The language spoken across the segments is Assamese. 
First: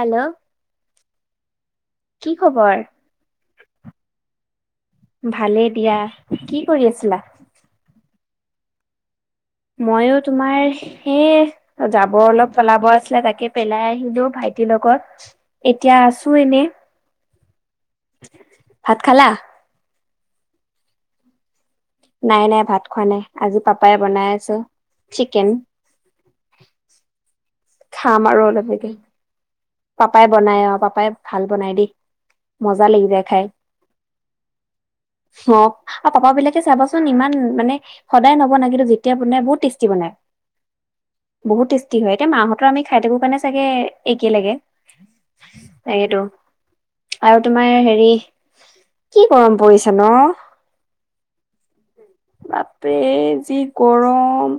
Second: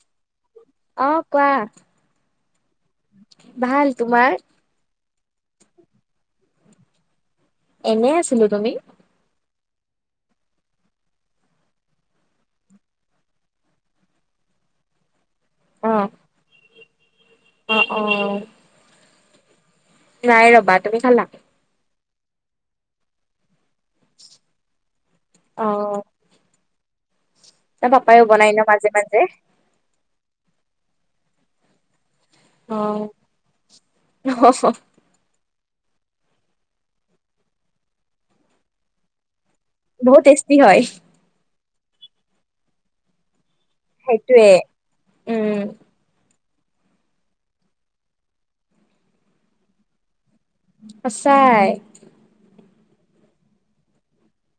হেল্ল'? অ', কোৱা। কি খবৰ? ভাল, তোমাৰ? ভালেই দিয়া, কি কৰি আছিলা? এনেই আছিলোঁ, তুমি? মইয়ো তোমাৰ এ, জাৱৰ অলপ পেলাব আছিলে, তাকে পেলাই আহিলোঁ ভাইটিৰ লগত। অ এতিয়া আছোঁ এনে। অ', অ'। ভাত খালা? নাই ৰ'বা, তুমি খালা? নাই, নাই ভাত খোৱা নাই, আজি পাপাই বনাই আছে চিকেন। অ তোমাৰ খাম পাপাইও আৰু বনাই ন অলপকে। মাজে-মাজে? পাপাই বনাই অ', পাপাই ভাল বনাই দেই। অ মজা লাগি যায় খাই। অ', আৰু পাপাবিলাকে চাবাচোন, ইমান মানে, সদায় নবনাই, কিন্তু যেতিয়া বনাই বহুত টেষ্ট বহুত টেষ্টি হয়। বহুত টেষ্টি হয়, এতিয়া মা হঁতৰ আমি খাই থাকো কাৰণে চাগে সেইটোয়ে। উম [inaudible] তাকেইটো আৰু তোমাৰ হেৰি, কি গৰম পৰিছ ন? সঁচাই। বাপৰে, যি গৰম।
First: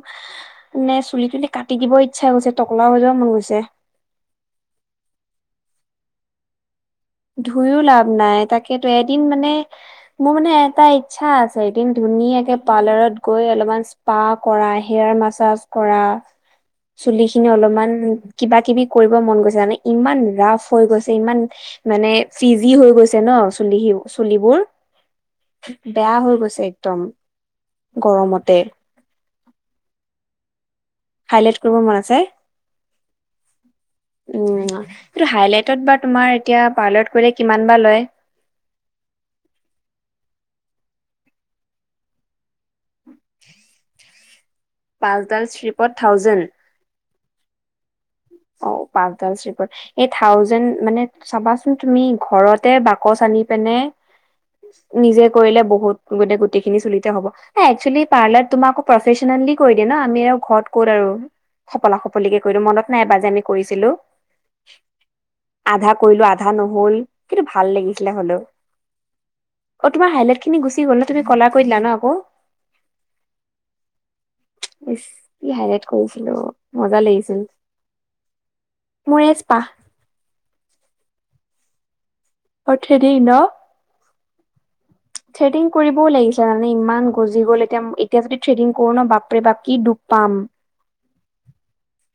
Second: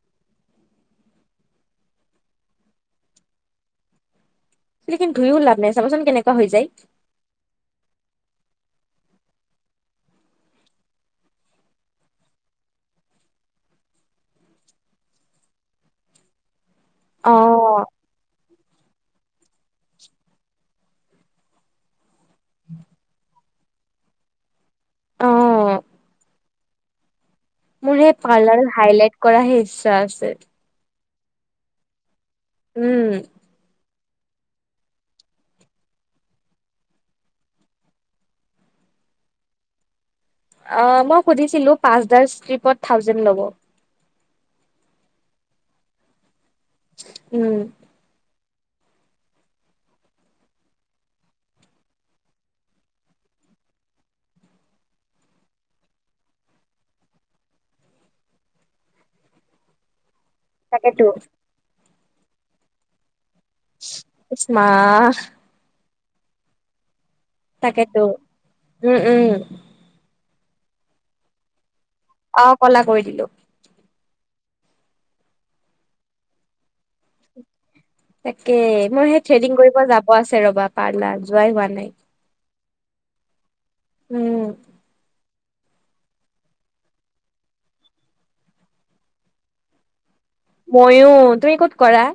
নে চুলি খিনি কাটি দিবই ইচ্ছা হৈছে, টকলা হৈ যাব মন গৈছে। চুলিখিনি ধুইও লাভ নাই, চাবাচোন কেনেকুৱা হৈ যায়। ধুইও লাভ নাই তাকেইতো, এদিন মানে মোৰ মানে এটা ইচ্ছা আছে, এদিন ধুনীয়াকে পাৰ্লাৰত গৈ অলপমান ইচ পা কৰা, হেয়াৰ মাছাজ কৰা। চুলি অ খিনি অলপমান, কিবা-কিবি কৰিব মন গৈছে, মানে ইমান ৰাফ হৈ গৈছে, ইমান মানে ফ্ৰিজি হৈ গৈছে ন, চুলি সিও। চুলিবোৰ, অ বেয়া হৈ গৈছে একদম। মোৰ সেই গৰমতে পাৰ্লাৰত হাইলাইট কৰাহে ইচ্ছা আছে। হাইলাইট কৰিব মন আছে? উম। উম, সেইটো হাইলাইটত বা তোমাৰ এতিয়া পাৰ্লাৰত কৰিলে কিমান বা লয়? অ', মই সুধিছিলোঁ, পাঁচডাল ষ্ট্ৰিপত থাউজেণ্ড ল'ব। পাঁচডাল ষ্ট্ৰিপত থাউজেণ্ড! উম। ঔ পাঁচডাল ষ্ট্ৰিপত এই থাউজেণ্ড মানে চাবাচোন তুমি ঘৰতে বাকচ আনি পিনে নিজে কৰিলে বহুত গোটে গোটেই খিনি চুলিতে হ'ব। একচুৱেলি পাৰ্লাৰত তোমাৰ আক প্ৰফেচনেলি কৰি দিয় ন আমি আৰু ঘৰত ক'ত তাকেতো আৰু সপলা সপলিকে কৰি দিওঁ মনত নাই এবাৰ যে কৰিছিলো ইছ মা আধা কৰিলো আধা নহল। কিন্ত ভাল তাকেতো লাগিছিলে হলেও। উম উম অ তোমাৰা হাইলাইট গুচি গ'ল ন? তুমি কলা দিলা ন আকৌ? অ কলা কৰি দিলো। ইছ কি হাইলাইট কৰিছিলোঁ মজা লাগিছিল। তাকে মোৰ সেই এই থ্ৰেডিং স্পা কৰিব যাব আছে ৰবা, পাৰ্লাৰ যোৱাই হোৱা নাই। অ থ্ৰেডিং ন? উম। থ্ৰেডিং কৰিবও লাগিছিল মানে ইমান গজি গ'ল এতিয়া এতিয়া যদি থ্ৰেডিং কৰো ন বাপৰে বাপ কি দোষ পাম। মইয়ো, তুমি ক'ত কৰা?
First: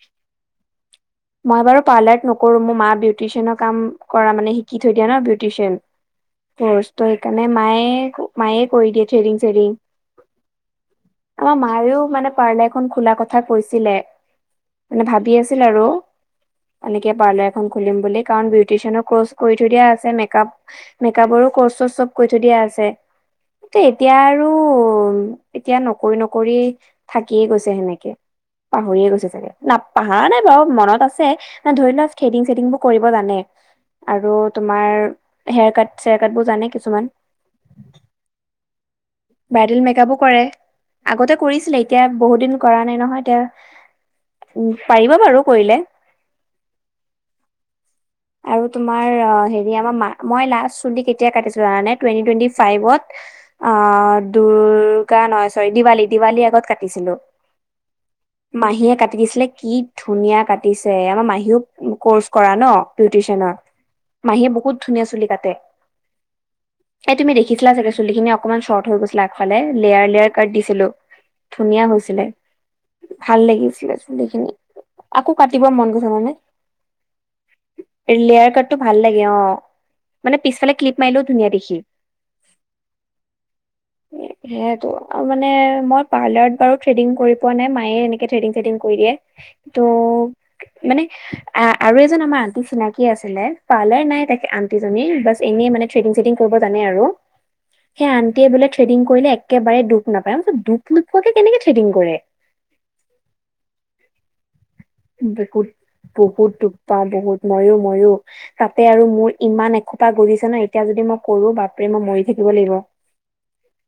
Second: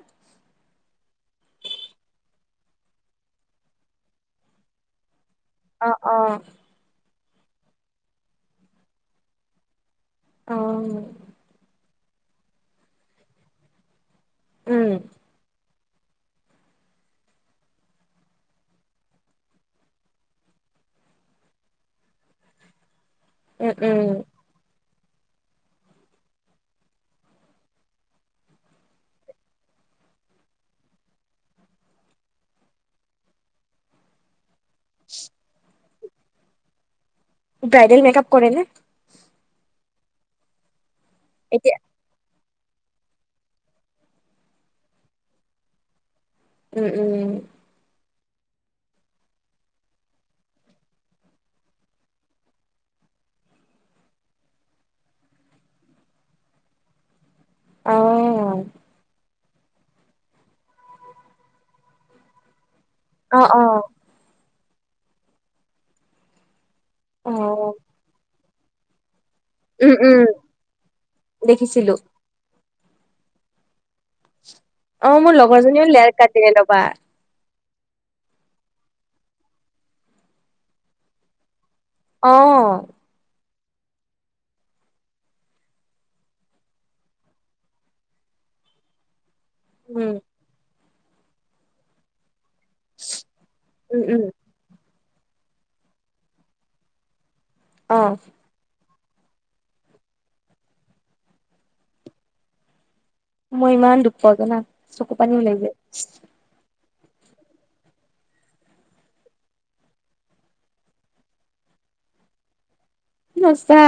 মই বাৰু পাৰ্লাৰত নকৰো মোৰ মা বিউটিচিয়ানৰ কাম কৰা মানে শিকি থৈ দিয়া ন, বিউ চিয়ান অ অ কোৰ্চ, ত সেইকাৰণে মায়ে মায়ে কৰি দিয়ে থ্ৰেডিং চ্ৰেডিং। অঁ। আমাৰ মায়েও মানে পাৰ্লাৰ এখন খোলা কথা কৈছিলে, মানে ভাবি আছিল আৰু। এনেকে পাৰ্লাৰ এখন খুলিম বুলি, কাৰণ বিউটিচিয়ানৰ কৰ্চ কৰি থৈ দিয়া আছে মেকআপ মেকাপৰো কৰ্চ চৰ্চ চব কৈ থৈ দিয়া আছে, উম উম এতিয়া আৰু এতিয়া নকৰি নকৰি থাকিয়ে গৈছে সেনেকে। পাহৰিয়ে গৈছে চাগে? না পাহাৰ নাই বাৰু মনত আছে আছে, অঁ ধৰি লোৱা থ্ৰেডিং চ্ৰেডিংবোৰ কৰিব জানে আৰু তোমাৰ হেয়াৰ কাট চেয়াৰ কাট বোৰ জানে কিছুমান। ব্ৰাইডেল মেকআপ কৰে নে? ব্ৰাইডেল মেকাপো কৰে, আগতে কৰিছিলে এতিয়া বহুত দিন কৰা নাই নহয় এতিয়া, উ পাৰিব বাৰু কৰিলে। উম উম। [inaudible] আৰু তোমাৰ হেৰি আমাৰ মা মই লাষ্ট চুলি কেতিয়া কাটিছিলো জানানে? টুৱেটি টুৱেটি ফাইভত অঁ দুৰ্গা নহয় চৰি দিৱালী দিৱালী আগত কাটিছিলো। অ মাহীয়ে কাটি দিছিলে কি ধুনীয়া কাটিছে! আমাৰ মাহীও কৰ্চ কৰা ন অ বিউটিচিয়ানৰ। অ মাহীয়ে বহুত ধুনীয়া চুলি কাটে, এই অ তুমি দেখিছিলা চাগে চুলিখিনি অকনমান চৰ্ট হৈ গৈছ ফালে উম লেয়াৰ উম লেয়াৰ কাট দিছিলো ধুনীয়া দেখিছিলো হৈছিলে। ভাল লাগিছিলে চুলিখিনি, অ আকৌ মোৰ কাটিব লগৰজনীও মন গৈছে লেয়াৰ কাট মানে। দিলে ৰবা লেয়াৰ কাটটো ভাল লাগে অ মানে পিছফালে ক্লিপ মাৰিলেও ধুনীয়া দেখি। অ। সেইয়াইটো আও মানে মই পাৰ্লাৰত বাৰু থ্ৰেডিং কৰি পোৱা নাই মায়ে এনেকে থ্ৰেডং ছেডিং কৰি দিয়ে ত উম মানে আৰু এজন আমা তি চিনাকি আছিলে উম পাৰলাৰ নাই উম তাকে আ টিজনী বাচ এনেই মানে ট্ৰেডিং ছেডিং কৰিব জানে আৰু, অ সে আন্টিয়ে বোলে থেডিং কৰিলে একেবাৰে ডুপ নাপায়, ডুপ নোপোৱাকে কেনেকে থ্ৰেডিং কৰে? মই ইমান ডুপ পাও জানা চকু পানী ওলাই যায়। কুকুৰটোপ পাওঁ বহুত ময়ো ময়ো। তাতে আৰু মোৰ ইমান এসোপা গজিছে ন এতিয়া যদি মই কৰো বাপৰে মই মৰি থাকিব লাগিব। নচা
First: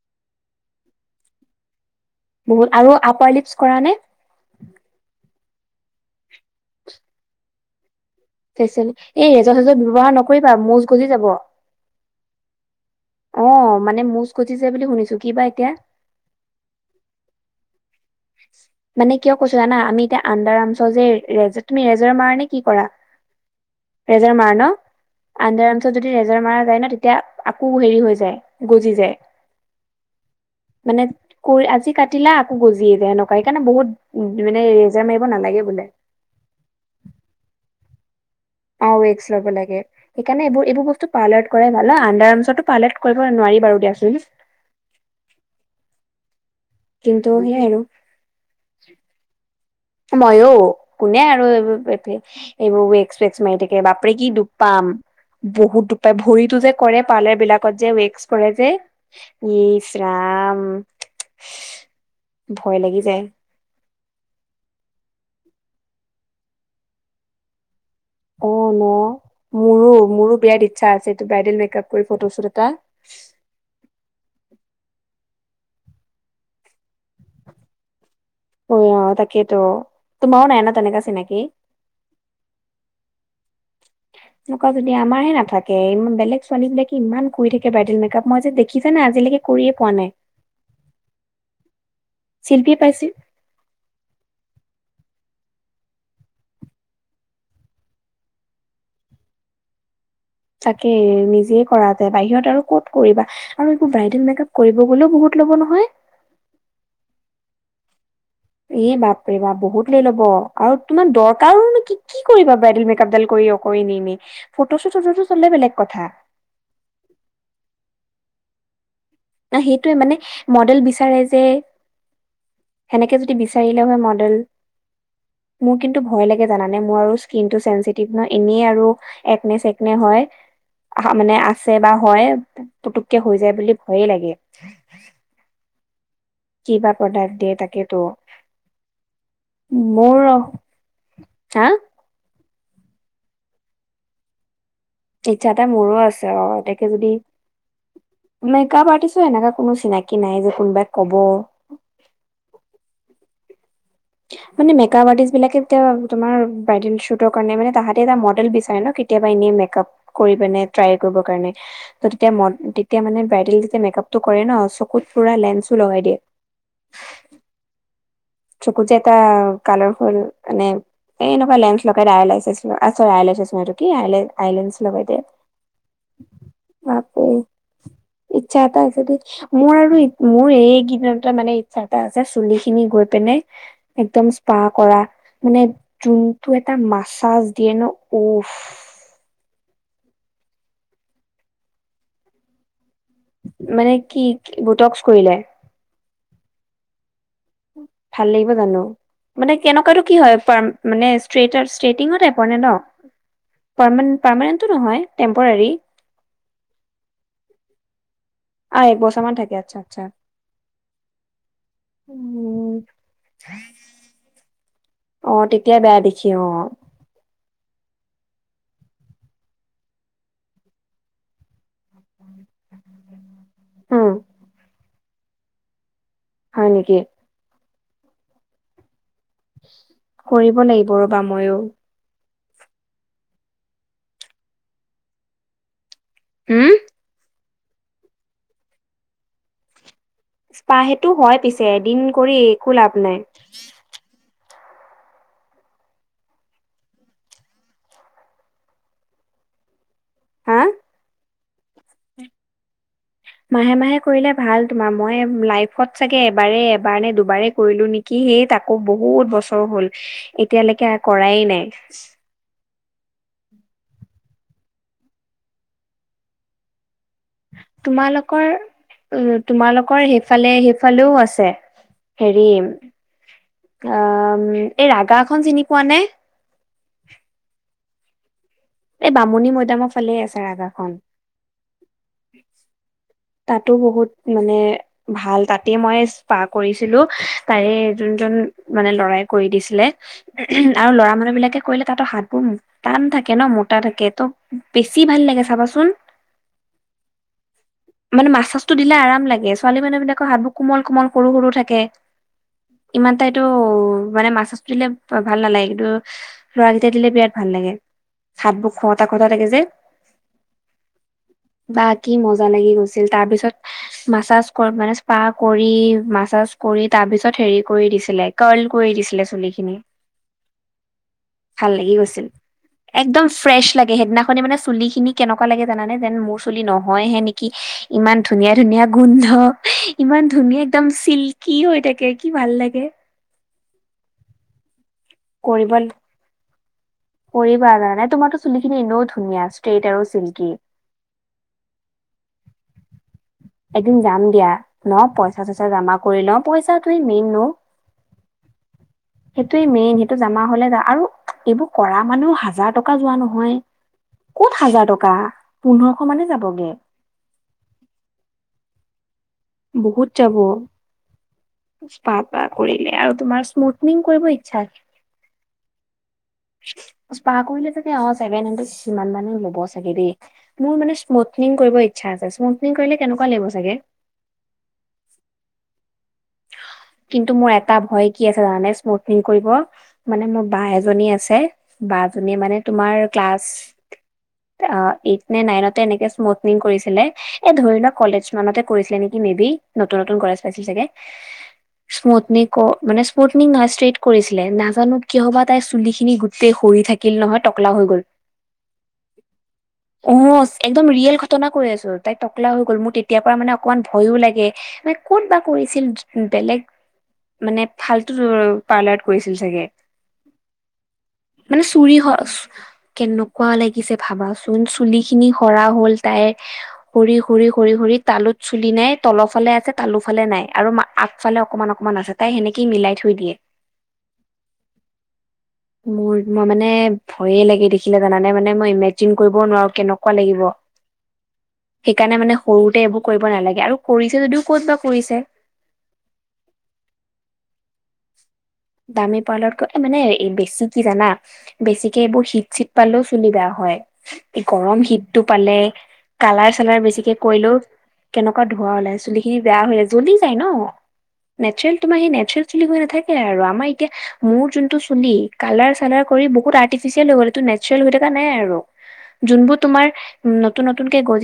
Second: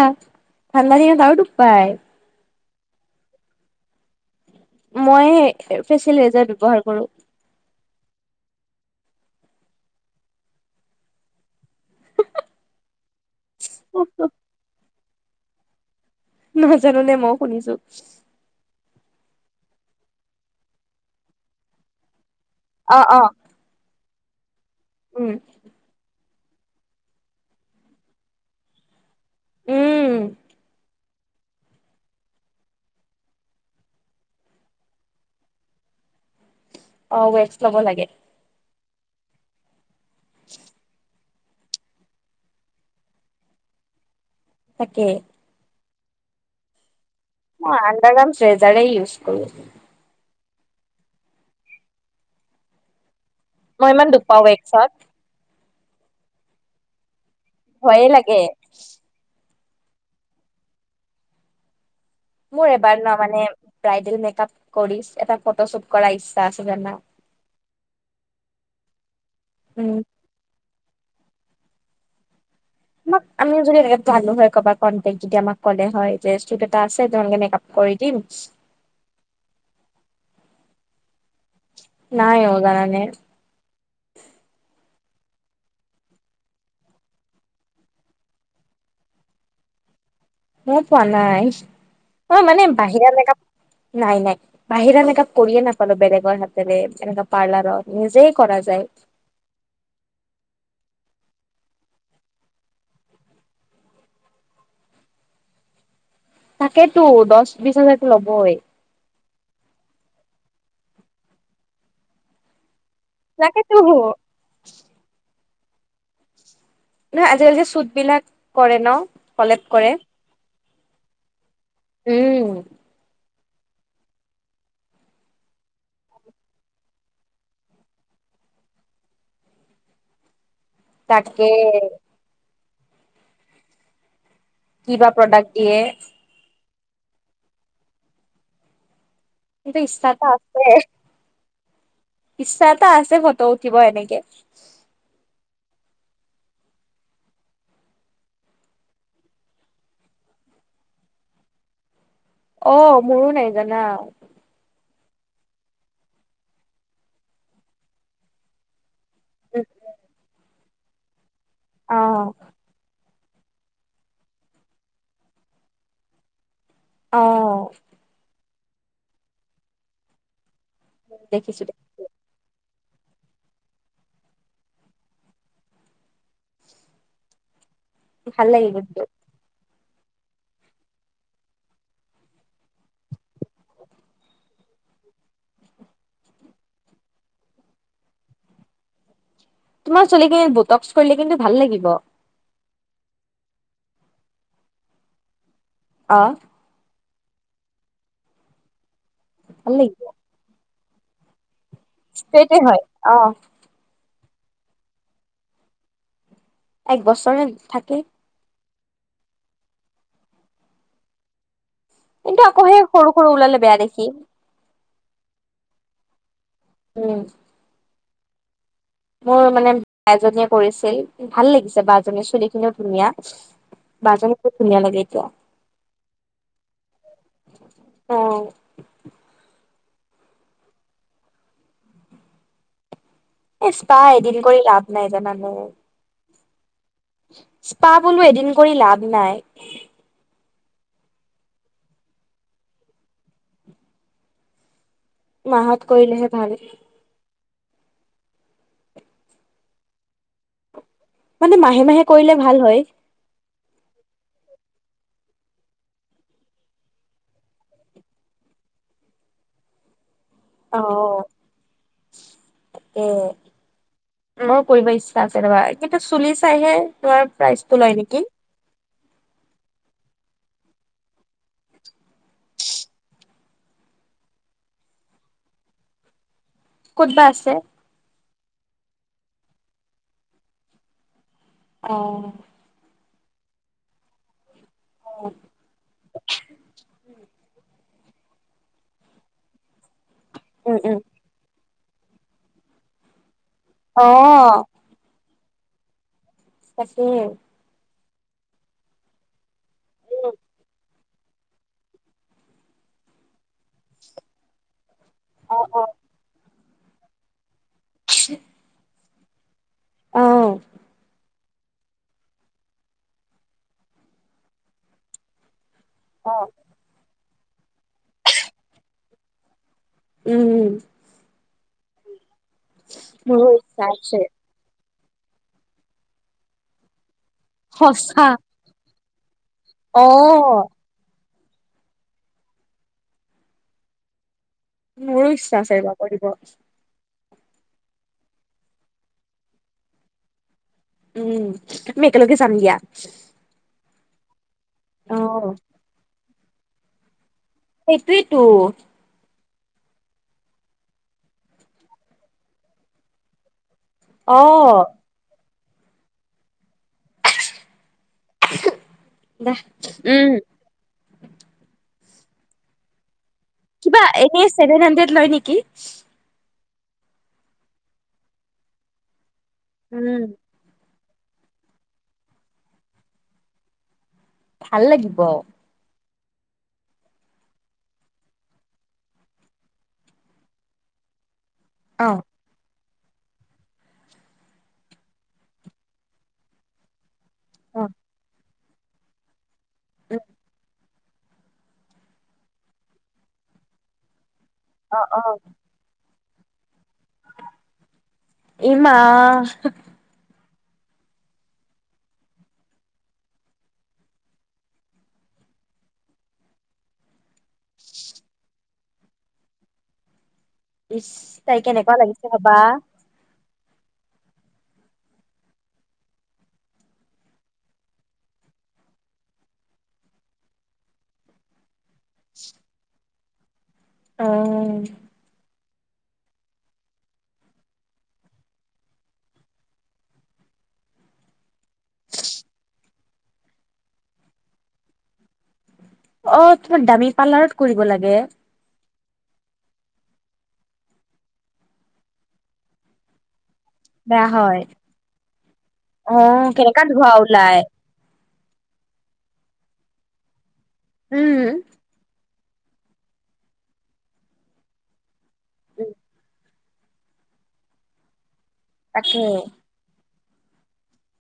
ভাল [unintelligible] ডুপ পায়। বহুত আৰু আপাৰ লিপছ কৰা নে? মই ফেচিলেইজাৰ ব্যৱহাৰ কৰো। ফেচেল এই এজৰ চেজৰ ব্যৱহাৰ নকৰিবা, মোজ গজি যাব। অ মানে কৰো মোজ গজি যায় বুলি শুনিছো, কি বা এতিয়া। নাজানো নে ম‌ও শুনিছো। মানে কিয় কৈছো জানা আমি এতিয়া আণ্ডাৰ আৰ্মচৰ যে ৰেজত তুমি ৰেজৰ মাৰ নে কি কৰা? অ', অ'। ৰেজাৰ মাৰা ন? উম, আণ্ডাৰ আৰ্মচত যদি ৰে জাৰ মৰা যায় ন তেতিয়া আকৌ হেৰি হৈ যায় গজি যায়। উম। মানেত কোৰ আজি কাটিলা আকৌ গজ জি যায়, এনেকা সেইকাৰণে বহুত উ মানে ৰেজাৰ মাৰিব নালাগে বোলে। অ ৱেক্স ল'ব লাগে। অ ৱেক্স ল'ব লাগে, সেইকাৰণে এইবোৰ এইবোৰ বস্তু পাৰ্লাৰত কৰে ভাল অ আণ্ডাৰ আৰ্মচতো পাৰ্লাৰত কৰিব নোৱাৰি বাৰু দিয়াচোন। তাকে। কিন্তু সে অ আণ্ডাৰ আৰ্মচ ৰেজাৰে ইউজ কৰো। মইয়ো কোনে আৰু এইবোৰ পেট পে এইবোৰ ৱেক চোৱেকছ্ মাৰি থাক কে মই ইমান বাপৰে কি দুপাও দুখ ৱেক্সত পাম। বহুত দুখ পায় ভৰিতো যে কৰে পাৰ্লাৰবিলাকত যে ভয়ে ৱেক্স লাগে। কৰে যে ইশ ৰাম মোৰ ভয় এবাৰ লাগি ন যায় মানে ব্ৰাইডেল মেকআপ কৰি এটা ফটোশ্বুট কৰাৰ ইচ্ছা আছে জানা? অ ন মোৰো উম, মোৰো বিৰাট আছে ব্ৰাইডেল মেকাপ কৰি ফটোশ্বুট এটা। [inaudible] মোক যদি এনেকৈ পালো হয় কবাত [unintelligible] যেতিয়া আমাক ক'লে হয় যে চুট এটা আছে। তেওঁলোকে মেক আপ কৰি দিম। অ তাকেইতো তোমাৰও নাই ন তেনেকা চিনাকি? নাই অ জানানে। [inaudible] সেনকা যদি আমাৰহে নাথাকে বেলেগ ছোৱালীবিলাকে ইমান কৰি থাকে ব্ৰাইডেল মেকআপ মই যে দেখিছা না আজিলেকে কৰিয়ে পোৱা নাই। মও পোৱা নাই, অ মানে শিল্পীয়ে বাহিৰা পাইছিল মেক‌আপ, নাই নাই। বাহিৰা মেকআপ কৰিয়ে নাপালো বেলেগৰ হাতেৰে এনেকা পাৰ্লাৰত নিজে কৰা যায়। তাকেই নিজে কৰা যায় বাহিৰত আৰু ক'ত কৰিবা? আৰু এইবোৰ ব্ৰাইডেল মেক আপ কৰিব গ'লেও বহুত ল'ব নহয়। তাকেইতো দহ-বিশ হাজাৰতো ল'বই। এ বাপৰে বাপ বহুত লৈ ল'ব, আৰু তোমাৰ দৰকাৰো ন কি কি কৰিবা ব্ৰাইডেল মেকআপ ডাল কৰি অ তাকেতো কৰি নি নি ফটোচুট-চটোচুট হ'লে বেলেগ কথা। না আজিকালি চুট বিলাক কৰে ন ন কলেপ কৰে। সেইটোৱে মানে মডেল বিচাৰে যে উম। সেনেকে যদি বিচাৰিলে হয় মডেল। মোৰ কিন্তু ভয় লাগে জানা নে, মোৰ আৰু স্কিনটো চেনচেটিভ ন এনেই আৰু একনে-চেকনে হয়। আ মানে তাকে আছে বা হয় পতুকে হৈ যায় বুলি ভয়ে লাগে। কিবা প্ৰডাক্ট দিয়ে। কিবা প্ৰডাক্ট দিয়ে তাকে তো, কিন্তু ইচ্ছা মোৰ এটা আছে। হা? ইচ্ছা এটা আছে ফটো উঠিব এনেকে। ইচ্ছা এটা মোৰো আছে অ তোকে যদি মেকাআপ আৰ্টিষ্টৰ এনেকুৱা কোনো চিনাকি নাই যে কোনোবাই ক'ব অ মোৰো নাই জানা। মানে মেকআপ আৰ্টিষ্ট বিলাকে এতিয়া তুমাৰ ব্ৰাইডেল শুটৰ কাৰণে মানে তাহাতে এটা মডেল বিচাৰে ন কেতিয়াবা এনেই উম মেকআপ কৰি পিনে ট্ৰাই কৰিবৰ কাৰণে। অ ত তেতিয়া ম তেতিয়া মানে ব্ৰাইডেল যেতিয়া মেকআপটো কৰে ন চকুত পুৰা লেন্সো লগাই দিয়ে। অ। চকু যে এটা কালাৰফুল মানে এ এনেকুৱা দেখিছো দে লেন্স আইলেনচ চৰি আইলাইচিছ নহয় এইটো কি আইলাইচিছ লগাই যে তাকে। ভাল ইচ্ছা লাগে এটা কিন্তু। আছে দেই। মোৰ আৰু মোৰ এইকেইদিনতে মানে ইচ্ছা এটা আছে চুলি খিনি গৈ পিনে একদম স্পাহ কৰা। মানে যোনটো এটা মাছাজ দিয়ে ন উফ। তোমাৰ চুলি খিনিত বুটক্স কৰিলে কিন্তু ভাল লাগিব। মানে কি বুটক্স কৰিলে। অ। ভাল লাগিব জানো? মানে ভাল লাগিব। কেনেকুৱাতো কি হয় প মানে ষ্ট্ৰেইটাৰ ষ্ট্ৰেইটিংৰ ষ্ট্ৰেইটে টাইপৰে ন? হয় অ পাৰমান পাৰমানেণ্টটো নহয় টেম্পৰাৰী। এক বছৰে থাকে। অ এক বৰছামান থাকে আচ্ছা আচ্ছা। কিন্তু আকৌ উম, সেই সৰু সৰু ওলালে বেয়া দেখি। অ তেতিয়া বেয়া দেখি অ। উম। মোৰ মানে বা এজনীয়ে কৰিছিল। ভাল লাগিছে বাজনীৰ চুলি খিনিও ধুনীয়া, উম, বাজনী খুপ ধুনীয়া লাগে এতিয়া। হয় নেকি? অ। কৰিব লাগিব ৰ'বা ময়ো। এ স্পাহ এদিন কৰি লাভ নাই জানা নে। ও'ম? স্পা বোলো এদিন কৰি লাভ নাই। স্পা হেইটো হয় পিছে, এদিন কৰি একো লাভ নাই মাহত কৰিলেহে ভাল। হা'। মানে মাহে মাহে কৰিলে ভাল হয়। [unintelligible] মাহে মাহে কৰিলে ভাল তোমাৰ, মই লাইফত চাগে এবাৰ এবাৰ নে দুবাৰেই কৰিলো নেকি। কি তাকো বহুত বছৰ হ'ল এতিয়ালৈকে এ কৰাই নাই। উম, মই কৰিব ইচ্ছা আছে ৰ'বা কিন্তু চুলি চাইহে তোমাৰ প্ৰাইচটো লয় নেকি তোমালোকৰ উম, তোমালোকৰ সেইফালে সেইফালেও আছে। হেৰি আ উম, এই ৰাগাখন চিনি পোৱা নে? ক'ত বা আছে? এই বামুণী মৈদামৰ ফালে আছে ৰাগাখন। অঁ। তাতো বহুত মানে ভাল। তাতে মই স্পা কৰিছিলো, তাৰে যোনজন মানে ল'ৰাই কৰি দিছিলে, উ উম আৰু উম ল'ৰা মানুহ বিলাকে কৰিলে তাহাঁতৰ হাতবোৰ টান থাকে ন' মোটা অ থাকে, ত' বেছি ভাল লাগে চাবাচোন। তাকে। মানে মাছাজটো দিলে আৰাম লাগে। ছোৱালী মানুহবিলাকৰ উম হাতবোৰ কোমল কোমল সৰু সৰু থাকে, ইমান এটা এইতো মানে মাছাজটো দিলে ভাল অ নালাগে, অ কিন্তু লৰাকেইটাই দিলে বিৰাট ভাল লাগে, হাত বোৰ খহটা খহটা থাকে যে। অ'। বা কি মজা লাগি গৈছিল, তাৰ পিছত মাছাজ মানে স্পা কৰি অ মাছাজ কৰি তাৰ পিছত হেৰি কৰি দিছিলে কাৰ্ল কৰি দিছিলে চুলি খিনি। উম,। ভাল লাগি গৈছিল, একদম মোৰো ফ্ৰেছ ইচ্ছা লাগে। আছে সেইদিনাখনে মানে চুলি খিনি কেনেকুৱা লাগে জানানে, যেন মোৰ চুলি নহয় হে নেকি সঁচা ইমান ধুনীয়া ধুনীয়া গোন্ধ। অ ইমান ধুনীয়া একদম চিল্কি হৈ থাকে, কি ভাল লাগে। মোৰো ইচ্ছা কৰিব আছে এবাৰ কৰিব। কৰিবা জনা নে, তোমাৰতো চুলিখিনি এনেও ধুনীয়া ষ্ট্ৰেইট আৰু চিল্কী। উম, আমি একেলগে যাম দিয়া। এদিন যাম দিয়া ন' অ পইচা-চইচা জমা কৰি লওঁ, পইচা টোৱে মেইন ন'। সেইটোৱেই তো। সেইটোৱে মেইন, সেইটো জমা হ'লে যা আৰু এইবোৰ কৰা মনেই হাজাৰ টকা যোৱা নহয়, অ ক'ত হাজাৰ টকা? পোন্ধৰশ মানে যাবগে। বহুত [unintelligible] উম। যাব স্পা পা কৰিলে আৰু তোমাৰ স্মুথনিং কিবা কৰিব এনেই ইচ্ছা ছেভেন হাণ্ড্ৰেড লয় নেকি? স্পা কৰিলে চাগে অ' চছেভেন হাণ্ড্ৰেড সিমান মানে ল'ব চাগে উম দেই। মোৰ মানে স্মুথনিং কৰিব ইচ্ছা আছে, স্মুথনিং কৰিলে কেনেকুৱা লাগিব চাগে? ভাল লাগিব। কিন্তু মোৰ এটা ভয় কি আছে জানানে স্মুথিং কৰিব। মানে মোৰ বা এজনী আছে অ বাজনীয়ে মানে তোমাৰ ক্লাছ অ এইথ নে নাইনতে এনেকে স্মুথনিং কৰিছিলে। এ ধৰি লোৱা কলেজমানতে কৰিছিলে নেকি মে বি নতুন নতুন উম কলেজ পাইছিল চাগে। স্মুঠনিং ক মানে স্মুঠিং নহয় ষ্ট্ৰেইট কৰিছিলে নাজানো অ অ কিয়বা তাই চুলিখিনি গোটেই সৰি থাকিল নহয়, টকলা হৈ গ'ল। এই মা। অ', একদম ৰিয়েল ঘটনা কৈ আছোঁ, তাই টকলা হৈ গ'ল, মোৰ তেতিয়া পৰা মানে অকমান ভয়ো লাগে। মানে ক'ত বা কৰিছিল বেলেগ মানে ফাল্তু [unintelligible] পাৰ্লাৰত কৰিছিল চাগে। ইচ, তাই মানে চুৰি কেনেকুৱা হ লাগিছে ভাবা। কেনেকুৱা লাগিছে ভাবাচোন চুলিখিনি সৰা হ'ল তাইৰ সৰি সৰি সৰি সৰি তালোত চুলি নাই, তলৰ ফালে আছে তালো ফালে নাই। আৰু আগফালে অকমান অকমান আছে তাই সেনেকেই মিলাই থৈ দিয়ে। অ'। মোৰ মই মানে ভয়ে লাগে দেখিলে জানানে মানে মই ইমেজিন কৰিব নোৱাৰো কেনেকুৱা লাগিব। সেইকাৰণে মানে সৰুতে এইবোৰ কৰিব নালাগে, আৰু কৰিছে যদিও ক'ত বা কৰিছে! অ', তোমাৰ দামী পাৰ্লাৰত কৰিব লাগে। দামী পাৰ্লাৰত এ মানে বেছি কি জানা? বেছিকে এইবোৰ হিট চিত পালেও চুলি বেয়া হয়। বেয়া হয় গৰম হীটটো পালে, অ কালাৰ চালাৰ কেনেকা ধোৱা বেছিকে কৰিলেও ওলাই কেনেকুৱা ধোৱা ওলাই, চুলিখিনি বেয়া হৈ যায়। জ্বলি যায় ন, উম নেচাৰেল তোমাৰ সেই নেচাৰেল চুলি হৈ নাথাকে আৰু, আমাৰ এতিয়া মোৰ যোনটো চুলি, কালাৰ চালাৰ কৰি বহুত আৰ্ট তিফিছিয়েল হৈ গল, সেইটো নেচাৰেল হই থকা নাই আৰু। তাকে জোনবোৰ তোমাৰ নতুন নতুন কে গজি